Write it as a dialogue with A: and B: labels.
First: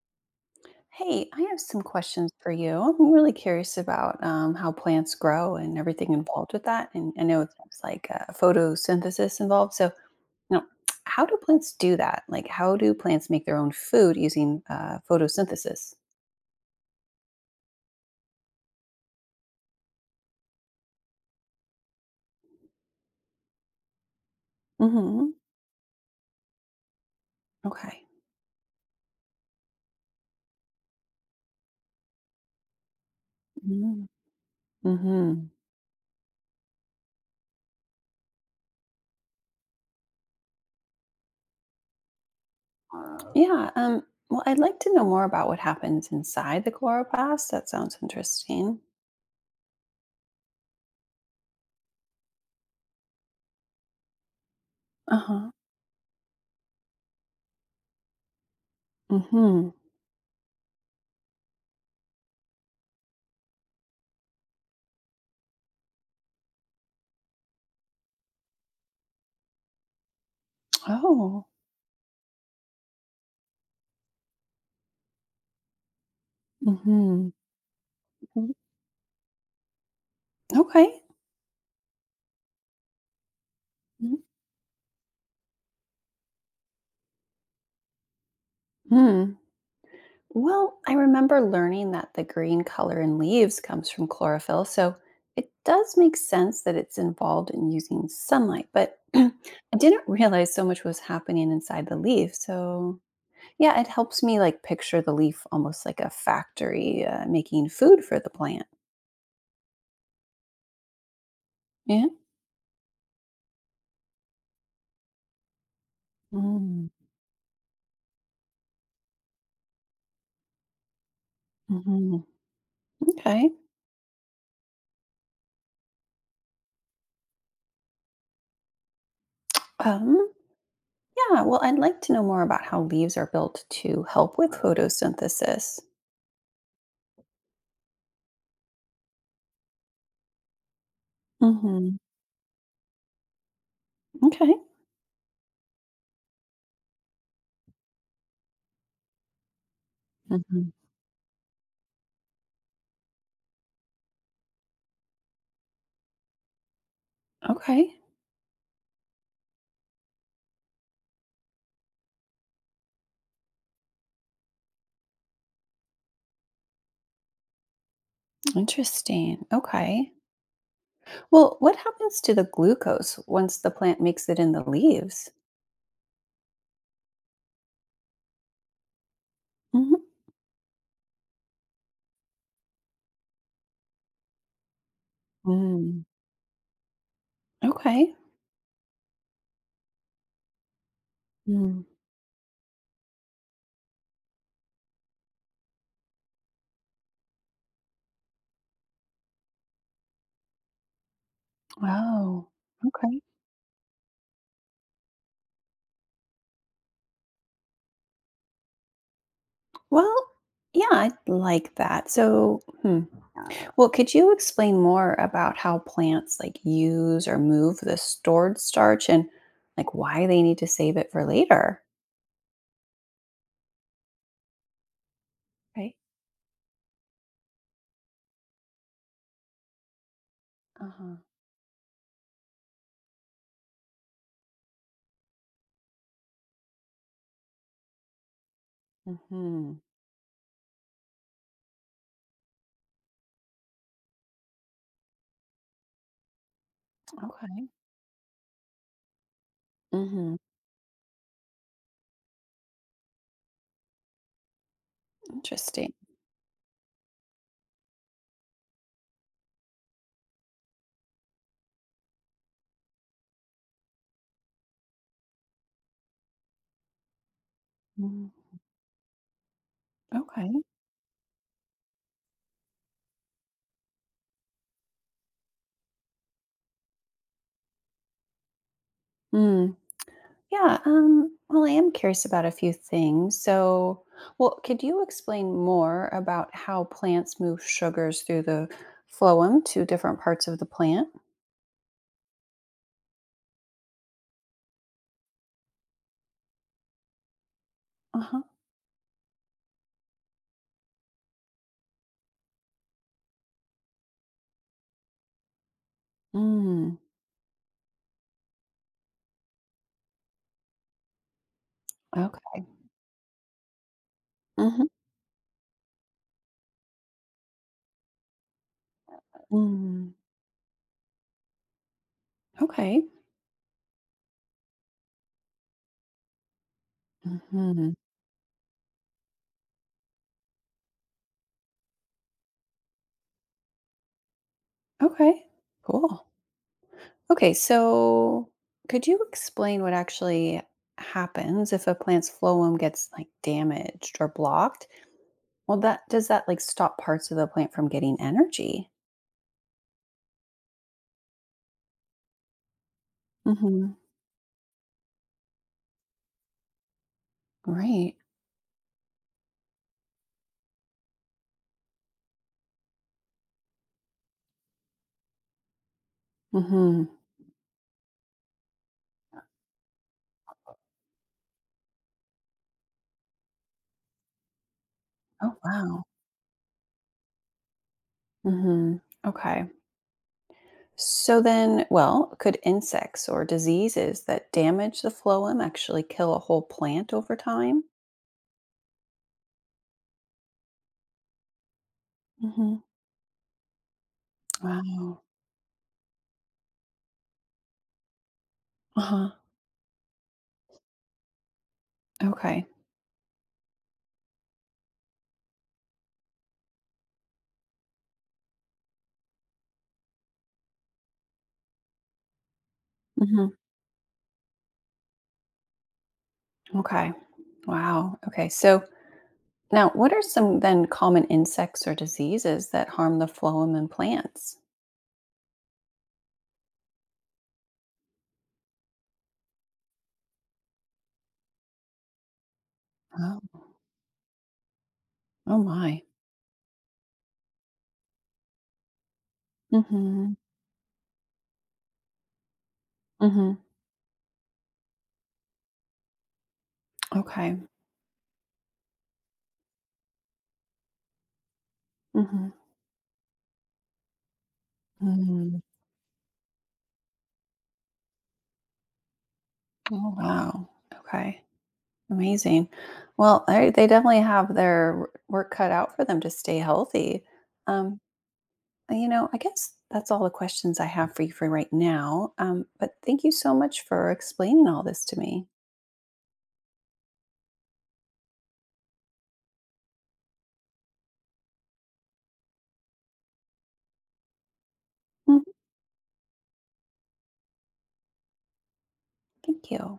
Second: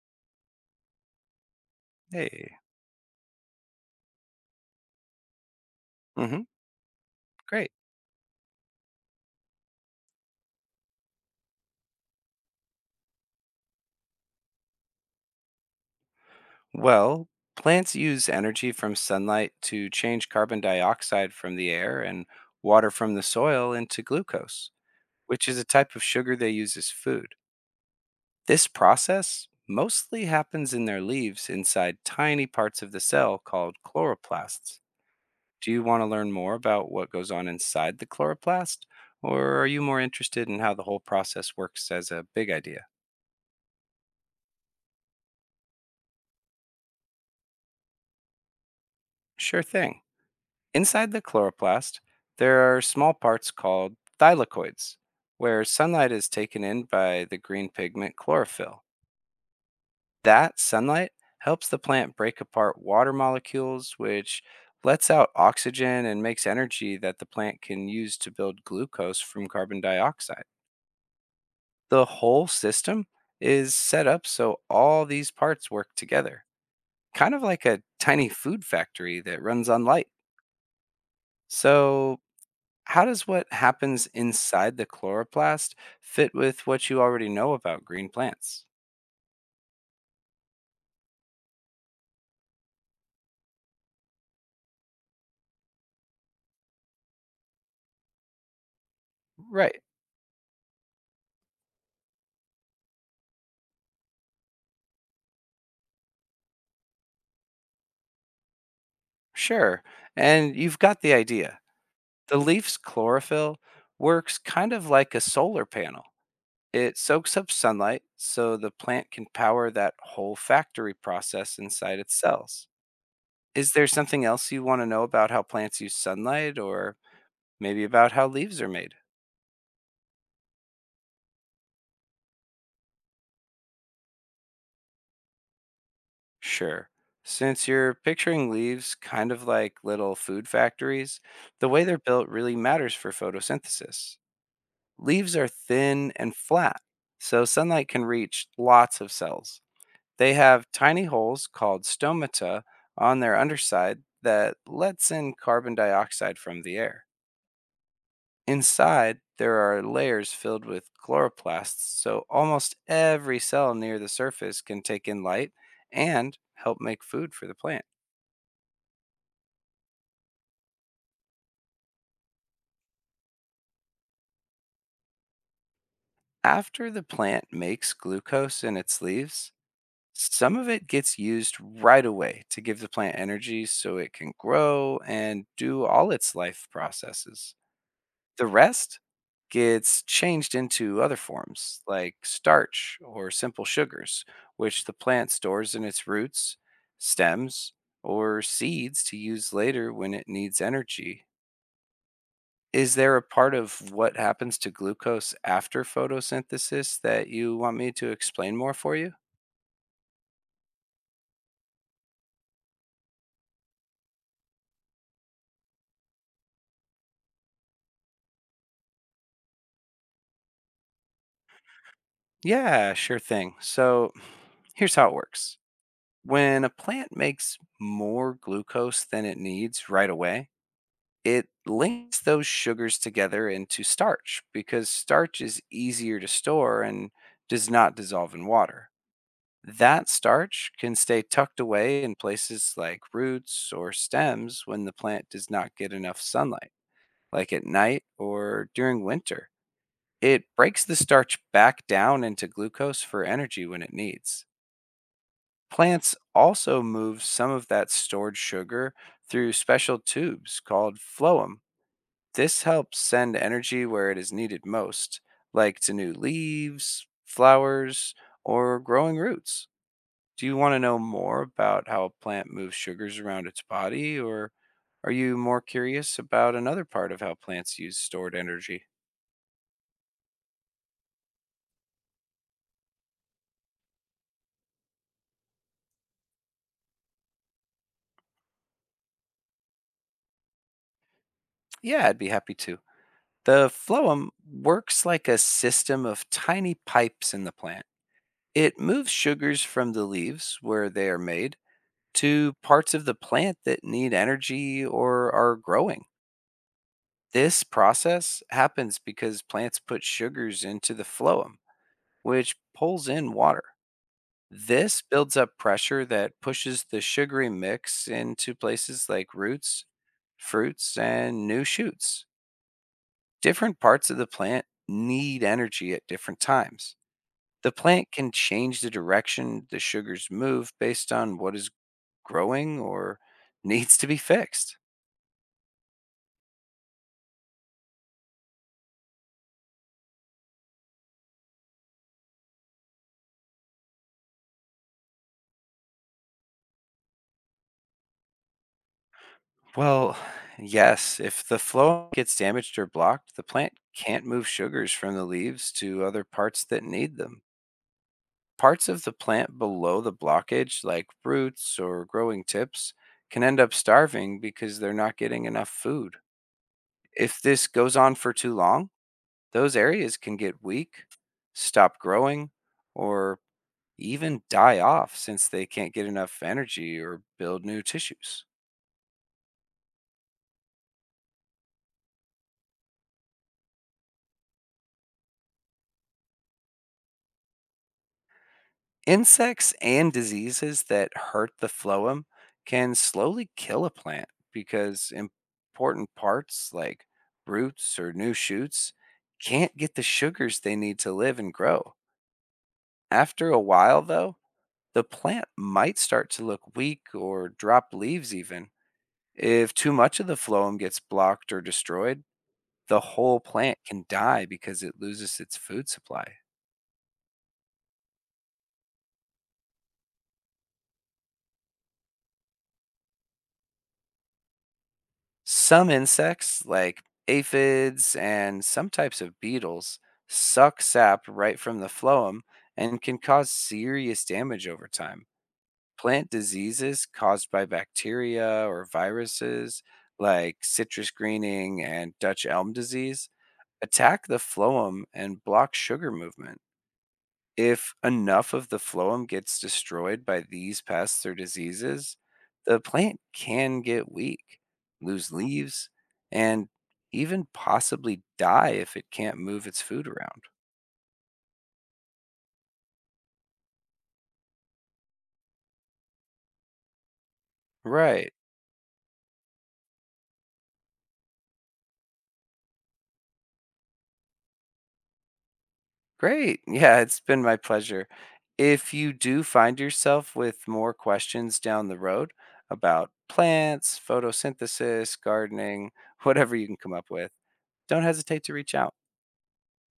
A: Hey, I have some questions
B: Hey.
A: for you. I'm really curious about how plants grow and everything
B: Hmm.
A: involved with that. And I know
B: Great.
A: it's like photosynthesis involved. You know, how do plants do that? Like, how do plants make their own food using photosynthesis?
B: Well, plants use energy from sunlight to change carbon dioxide from the air and water from the soil into glucose,
A: Hmm.
B: which is a type of sugar they use as food.
A: Okay.
B: This process mostly happens in their leaves inside tiny parts of the cell called chloroplasts.
A: Mm-hmm.
B: Do you want to learn more about what goes on inside the chloroplast, or are you more interested in how the whole process works as a big idea?
A: Yeah. Well, I'd like to know more about what happens inside the chloroplast. That sounds interesting.
B: Sure thing. Inside the chloroplast, there are small parts called thylakoids,
A: Uh huh.
B: where sunlight is taken in by the green pigment chlorophyll.
A: Mm-hmm.
B: That sunlight helps the plant break apart water molecules, which lets out oxygen and makes energy that the plant can use to build glucose from carbon dioxide.
A: Oh.
B: The whole system is set up so all these parts work together,
A: Mm-hmm.
B: kind of like a tiny
A: Mm-hmm.
B: food factory that runs on light.
A: Okay.
B: So, how does what happens inside the chloroplast fit with what you already know about green plants?
A: Mm-hmm. Well, I remember learning that the green color in leaves comes from chlorophyll, so it does make sense that it's involved in using sunlight, but I
B: Right,
A: didn't realize so much was happening inside the leaf. So, yeah, it helps me like picture the leaf almost like a factory making food for the plant.
B: sure. And you've got the idea.
A: Yeah.
B: The leaf's chlorophyll works kind of like a solar panel.
A: Mm-hmm.
B: It soaks up sunlight so the plant can power that whole factory process inside its cells.
A: Okay.
B: Is there something else you want to know about how plants use sunlight, or maybe about how leaves are made?
A: Um, yeah, well, I'd like to know more about how leaves are built to help with photosynthesis.
B: Sure. Since you're picturing leaves kind of like little food factories, the way they're
A: Hmm.
B: built really matters for photosynthesis.
A: Okay.
B: Leaves are thin and flat, so sunlight can reach lots of cells. They have
A: Hmm.
B: tiny holes called stomata on their underside that lets in carbon dioxide from the air.
A: Okay.
B: Inside, there are layers filled with chloroplasts, so almost every cell near the surface can take in light and help make food for the plant.
A: Interesting. Okay. Well, what happens to the glucose once the plant makes it in the leaves?
B: After the plant makes glucose in its leaves,
A: Hmm.
B: some of it gets used right away to give the plant energy so it can grow and do
A: Mm,
B: all its life processes.
A: okay.
B: The rest gets changed into other forms
A: Mm.
B: like starch or simple sugars, which the plant stores in its roots, stems, or seeds to use later when it needs energy.
A: Wow.
B: Is there a
A: Okay.
B: part of what happens to glucose after photosynthesis that you want me to explain more for you?
A: Well, yeah, I like that. So, hmm. Well, could you explain more about how plants like use or move the stored starch and like why they need to save it for later?
B: Yeah, sure thing. So here's how it works.
A: Right.
B: When a plant makes more glucose than it needs right away,
A: Uh huh.
B: it links those sugars together into starch because starch is easier to store and does not dissolve in water.
A: Mm-hmm.
B: That starch can stay tucked away in places like roots or stems when the plant does not get enough sunlight, like at
A: Okay.
B: night or during winter.
A: Mm-hmm.
B: It breaks the starch back down into glucose for energy when it needs.
A: Interesting.
B: Plants also move some of that stored sugar through special tubes called phloem. This helps send energy where it is needed most, like to new leaves, flowers,
A: Mm.
B: or growing roots. Do
A: Okay.
B: you want to know more about how a plant moves sugars around its body, or are you more curious about another part of how plants use stored energy?
A: Mm. Yeah, well, I am curious about a few things. So, well, could you explain more about how plants move sugars through the phloem to different parts of the plant?
B: Yeah, I'd be happy to. The phloem works like a system of tiny pipes in the plant.
A: Uh-huh.
B: It moves sugars from the leaves where they are made to parts of the plant that need energy or are growing.
A: Mm,
B: This process happens because plants put sugars into the phloem,
A: okay.
B: which pulls in water.
A: Hmm.
B: This builds up pressure that pushes the sugary mix into places like roots,
A: Mm,
B: fruits, and new shoots.
A: okay.
B: Different parts of the plant need energy at different times. The
A: Hmm.
B: plant can change the direction the sugars move based on what is growing or needs to be fixed.
A: Okay. Cool. Okay, so could you explain what actually happens if a plant's phloem gets like damaged or blocked? Well, that does that like stop parts of the plant from getting energy?
B: Well, yes, if the flow gets damaged or blocked, the plant
A: Hmm.
B: can't move sugars from the leaves to other parts that need them.
A: Right.
B: Parts of the plant below the blockage, like roots or growing tips, can end up starving because they're not getting enough food.
A: Mhm.
B: If this goes on for too long, those areas can get weak, stop growing, or even die off since
A: Oh,
B: they can't
A: wow.
B: get enough energy or build new tissues.
A: Mhm. Okay. So then, well, could insects or diseases that damage the phloem actually kill a whole plant over time?
B: Insects and diseases that hurt the phloem
A: Mhm.
B: can slowly kill a plant because
A: Wow.
B: important parts like roots or new shoots
A: Uh-huh.
B: can't get the sugars they need to live and grow.
A: Okay.
B: After a while, though, the plant might start to look weak or drop leaves. Even if too much of the phloem gets blocked or destroyed, the whole
A: Mhm.
B: plant can die because it loses its food supply.
A: Okay. Wow. Okay. So now, what are some then common insects or diseases that harm the phloem in plants?
B: Some insects, like aphids and some types of beetles, suck sap right from the phloem and can cause
A: Oh,
B: serious damage over time.
A: oh my.
B: Plant diseases caused by bacteria or viruses,
A: Mhm.
B: like citrus greening and Dutch elm disease,
A: Mhm.
B: attack the phloem and block sugar movement.
A: Okay.
B: If enough of the phloem gets destroyed by these pests or diseases,
A: Mhm.
B: the plant can get weak, lose
A: Mm.
B: leaves, and even possibly die if it can't move its food
A: Oh
B: around.
A: wow. Okay. Amazing. Well, I they definitely have their work cut out for them to stay healthy. Um,
B: Right.
A: and, you know, I guess that's all the questions I have for you for right now, but thank you so much for explaining all this to me.
B: Great. Yeah, it's been my pleasure. If you do find yourself with more questions down the road about plants, photosynthesis,
A: Mhm,
B: gardening, whatever you can come up with, don't hesitate to reach out.
A: thank you.